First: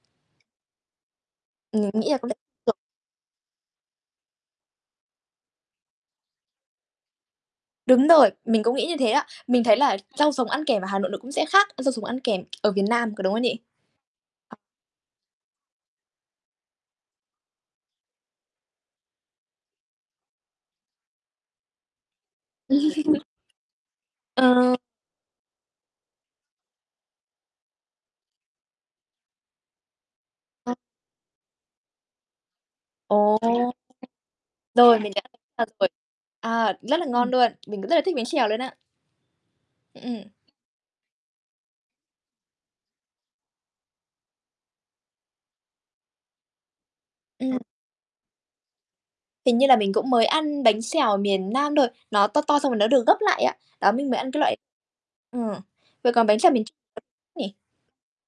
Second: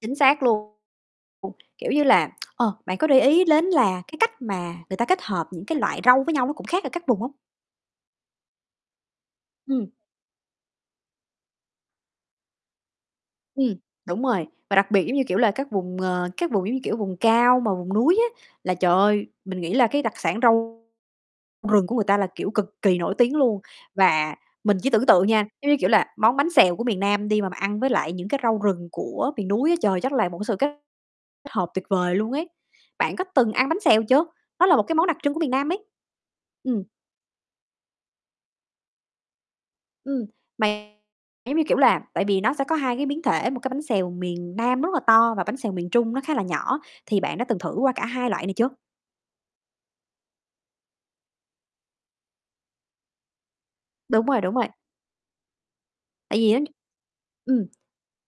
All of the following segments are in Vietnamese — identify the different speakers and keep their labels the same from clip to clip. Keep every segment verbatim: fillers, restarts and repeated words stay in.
Speaker 1: Chính xác luôn.
Speaker 2: Mình
Speaker 1: Kiểu như
Speaker 2: nghĩ là có
Speaker 1: là, ờ,
Speaker 2: [unintelligible]
Speaker 1: bạn có để ý lến là cái cách mà người ta kết hợp những cái loại rau với nhau nó cũng khác ở các vùng hông?
Speaker 2: Đúng rồi, mình cũng nghĩ như thế á. Mình thấy
Speaker 1: Ừm.
Speaker 2: là rau sống ăn kèm ở Hà Nội nó cũng sẽ khác rau sống ăn kèm ở miền Nam, có đúng không nhỉ?
Speaker 1: Ừm, đúng rồi, và đặc biệt giống như, kiểu là, các vùng, ờ, các vùng giống như, kiểu, vùng cao mà vùng núi á, là trời ơi, mình nghĩ là cái đặc sản rau rừng của người ta, là kiểu, cực kỳ nổi tiếng luôn. Và
Speaker 2: Ờ.
Speaker 1: mình chỉ tưởng tượng nha, giống như kiểu là, món bánh xèo của miền Nam đi mà bạn ăn với lại những cái rau rừng của miền núi á, trời, chắc là một cái sự kết
Speaker 2: [unintelligible]
Speaker 1: hợp tuyệt vời luôn ấy. Bạn có
Speaker 2: Ồ.
Speaker 1: từng ăn bánh xèo chưa? Nó là một cái
Speaker 2: Rồi,
Speaker 1: món
Speaker 2: mình
Speaker 1: đặc
Speaker 2: hiểu
Speaker 1: trưng của miền
Speaker 2: ra
Speaker 1: Nam ấy.
Speaker 2: rồi. À,
Speaker 1: Ừm.
Speaker 2: rất là ngon luôn. Mình cũng rất là thích bánh xèo luôn á.
Speaker 1: Ừm,
Speaker 2: Ừm.
Speaker 1: mà giống như, kiểu là, tại vì nó sẽ có hai cái biến thể, một cái bánh xèo miền Nam rất là to và bánh xèo miền Trung nó khá là nhỏ, thì bạn đã
Speaker 2: Ừm.
Speaker 1: từng thử qua cả hai loại này chưa?
Speaker 2: Hình như là mình cũng mới ăn bánh xèo miền Nam thôi, nó to to xong rồi nó được gấp lại á. Đó, mình mới
Speaker 1: Đúng
Speaker 2: ăn cái
Speaker 1: rồi, đúng
Speaker 2: loại
Speaker 1: rồi.
Speaker 2: ừm, vậy còn bánh
Speaker 1: Tại
Speaker 2: xèo
Speaker 1: vì á
Speaker 2: miền Trung nhỉ?
Speaker 1: ừm,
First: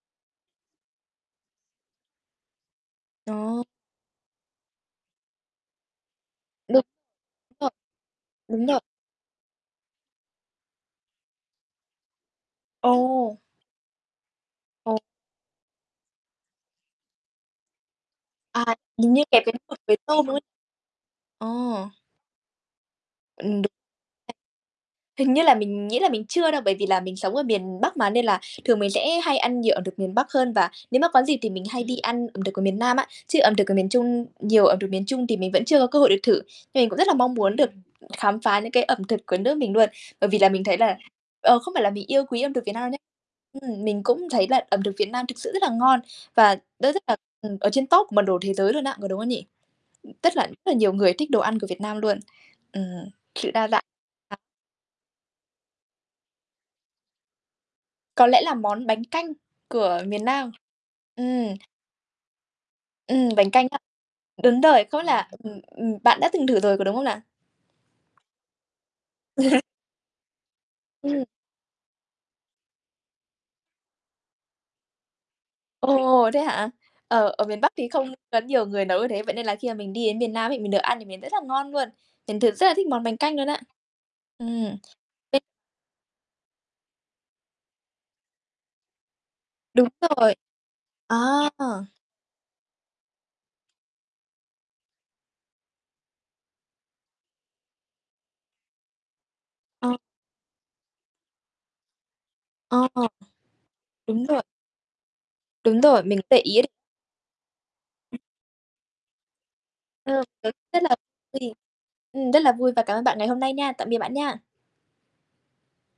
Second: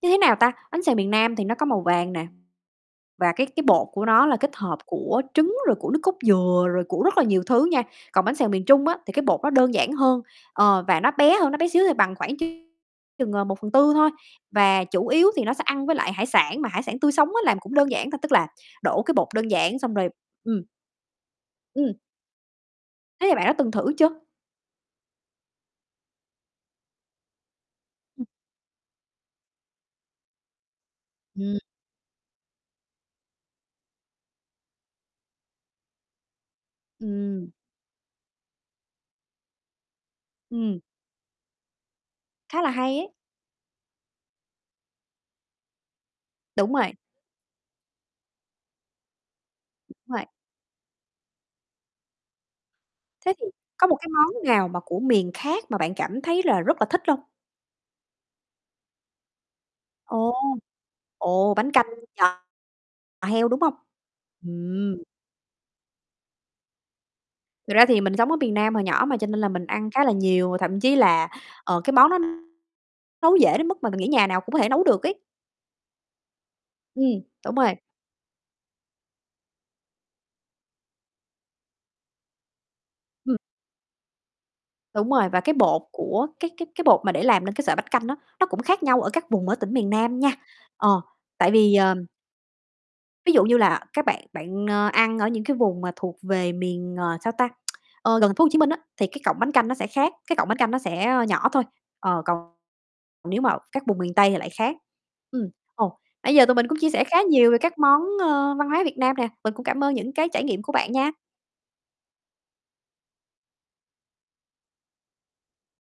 Speaker 1: như thế nào ta, bánh xèo miền Nam thì nó có màu vàng nè, và cái
Speaker 2: Ồ.
Speaker 1: cái bột của nó là kết hợp của trứng rồi của nước cốt dừa
Speaker 2: Đúng
Speaker 1: rồi của rất là nhiều thứ
Speaker 2: rồi,
Speaker 1: nha. Còn bánh xèo miền
Speaker 2: đúng rồi.
Speaker 1: Trung á thì cái bột nó đơn giản hơn, ờ, và nó bé hơn, nó bé xíu thôi bằng khoảng chừng,
Speaker 2: Ồ!
Speaker 1: ờ, một phần tư thôi, và
Speaker 2: Ồ.
Speaker 1: chủ yếu thì nó sẽ ăn với lại hải sản mà hải sản tươi sống á làm cũng đơn giản thôi. Tức là
Speaker 2: À,
Speaker 1: đổ
Speaker 2: hình
Speaker 1: cái
Speaker 2: như
Speaker 1: bột
Speaker 2: kẹp
Speaker 1: đơn
Speaker 2: cái mực
Speaker 1: giản xong
Speaker 2: với
Speaker 1: rồi
Speaker 2: tôm, đúng
Speaker 1: ừm.
Speaker 2: không? Ồ.
Speaker 1: Ừm. Thế thì bạn
Speaker 2: Ừm,
Speaker 1: đó
Speaker 2: đúng.
Speaker 1: từng thử chưa?
Speaker 2: [unintelligible] Hình như là mình nghĩ là mình chưa đâu, bởi vì là mình sống ở miền Bắc mà, nên là thường mình sẽ hay ăn nhiều ẩm thực miền Bắc hơn, và nếu mà có dịp thì
Speaker 1: Ừm.
Speaker 2: mình hay đi ăn ẩm thực của miền Nam á. Chứ ẩm thực của miền Trung nhiều ẩm thực miền Trung thì mình vẫn chưa cơ hội được thử, nhưng mình cũng rất là mong
Speaker 1: Ừm.
Speaker 2: muốn được khám phá những cái ẩm thực của nước mình nuôn. Bởi vì là mình thấy
Speaker 1: Ừm.
Speaker 2: là, ờ, không phải là mình yêu quý ẩm
Speaker 1: Khá
Speaker 2: thực
Speaker 1: là
Speaker 2: Việt Nam đâu nhá,
Speaker 1: hay ấy.
Speaker 2: ừm, mình cũng thấy là ẩm thực Việt Nam thực sự rất là ngon và
Speaker 1: Đúng
Speaker 2: nó
Speaker 1: rồi.
Speaker 2: rất là, ừm, ở trên top của bản đồ thế giới luôn á, có đúng không nhỉ?
Speaker 1: Đúng
Speaker 2: Ừm,
Speaker 1: rồi.
Speaker 2: tức là rất là nhiều người thích đồ ăn của Việt Nam luôn. Ừm,
Speaker 1: Thế thì
Speaker 2: sự đa dạng.
Speaker 1: có một cái
Speaker 2: À.
Speaker 1: món nào mà của miền khác mà bạn cảm thấy là rất là thích lông?
Speaker 2: Có lẽ là món bánh canh của miền
Speaker 1: Ồ,
Speaker 2: Nam.
Speaker 1: ồ,
Speaker 2: Ừm.
Speaker 1: bánh canh giò
Speaker 2: Ừm,
Speaker 1: heo
Speaker 2: bánh
Speaker 1: đúng
Speaker 2: canh
Speaker 1: hông?
Speaker 2: á, đúng rồi. Không
Speaker 1: Ừm.
Speaker 2: biết là ừm, ừm, bạn đã từng thử rồi có đúng không nà?
Speaker 1: Thật ra thì mình sống ở miền Nam hồi nhỏ mà cho nên là mình ăn khá là nhiều, và thậm chí
Speaker 2: Ừm.
Speaker 1: là, ờ, cái món đó nấu dễ đến mức mà mình nghĩ nhà nào cũng có thể nấu được ấy.
Speaker 2: Ồ, thế hả?
Speaker 1: Ừm,
Speaker 2: Ờ, ở
Speaker 1: đúng
Speaker 2: miền Bắc
Speaker 1: rồi.
Speaker 2: thì không có nhiều người nấu như thế, vậy nên là khi mà mình đi đến miền Nam ấy, mình được ăn thì miền rất là ngon nuôn, mình thực rất là thích món bánh canh
Speaker 1: Ừm.
Speaker 2: luôn á, ừm.
Speaker 1: Đúng rồi, và
Speaker 2: Bên
Speaker 1: cái bột của cái cái cái bột mà để làm nên cái sợi bánh canh á, nó cũng khác nhau ở các vùng ở tỉnh
Speaker 2: Đúng
Speaker 1: miền Nam nha.
Speaker 2: rồi.
Speaker 1: Ờ,
Speaker 2: À.
Speaker 1: tại vì, ờm Ví dụ như là các bạn bạn, oe, ăn ở những cái vùng mà thuộc về miền, ờ, sao ta, ơ, gần th phố Hồ Chí Minh á, thì cái cọng bánh canh nó sẽ
Speaker 2: Ờ.
Speaker 1: khác, cái cọng bánh canh nó sẽ nhỏ thôi, ờ, còn
Speaker 2: Ờ.
Speaker 1: nếu mà các vùng miền
Speaker 2: Đúng
Speaker 1: Tây thì
Speaker 2: rồi.
Speaker 1: lại khác. Ừm,
Speaker 2: Đúng
Speaker 1: ồ,
Speaker 2: rồi, mình có
Speaker 1: nãy
Speaker 2: để
Speaker 1: giờ tụi
Speaker 2: [unintelligible]
Speaker 1: mình cũng chia sẻ khá nhiều về các món, ơ, văn hóa Việt Nam nè, mình cũng cảm ơn những
Speaker 2: Ừm,
Speaker 1: cái trải
Speaker 2: tớ
Speaker 1: nghiệm
Speaker 2: cũng
Speaker 1: của
Speaker 2: rất
Speaker 1: bạn
Speaker 2: là
Speaker 1: nha.
Speaker 2: vui. Ừm, rất là vui và cảm ơn bạn ngày hôm nay nha. Tạm biệt bạn nha.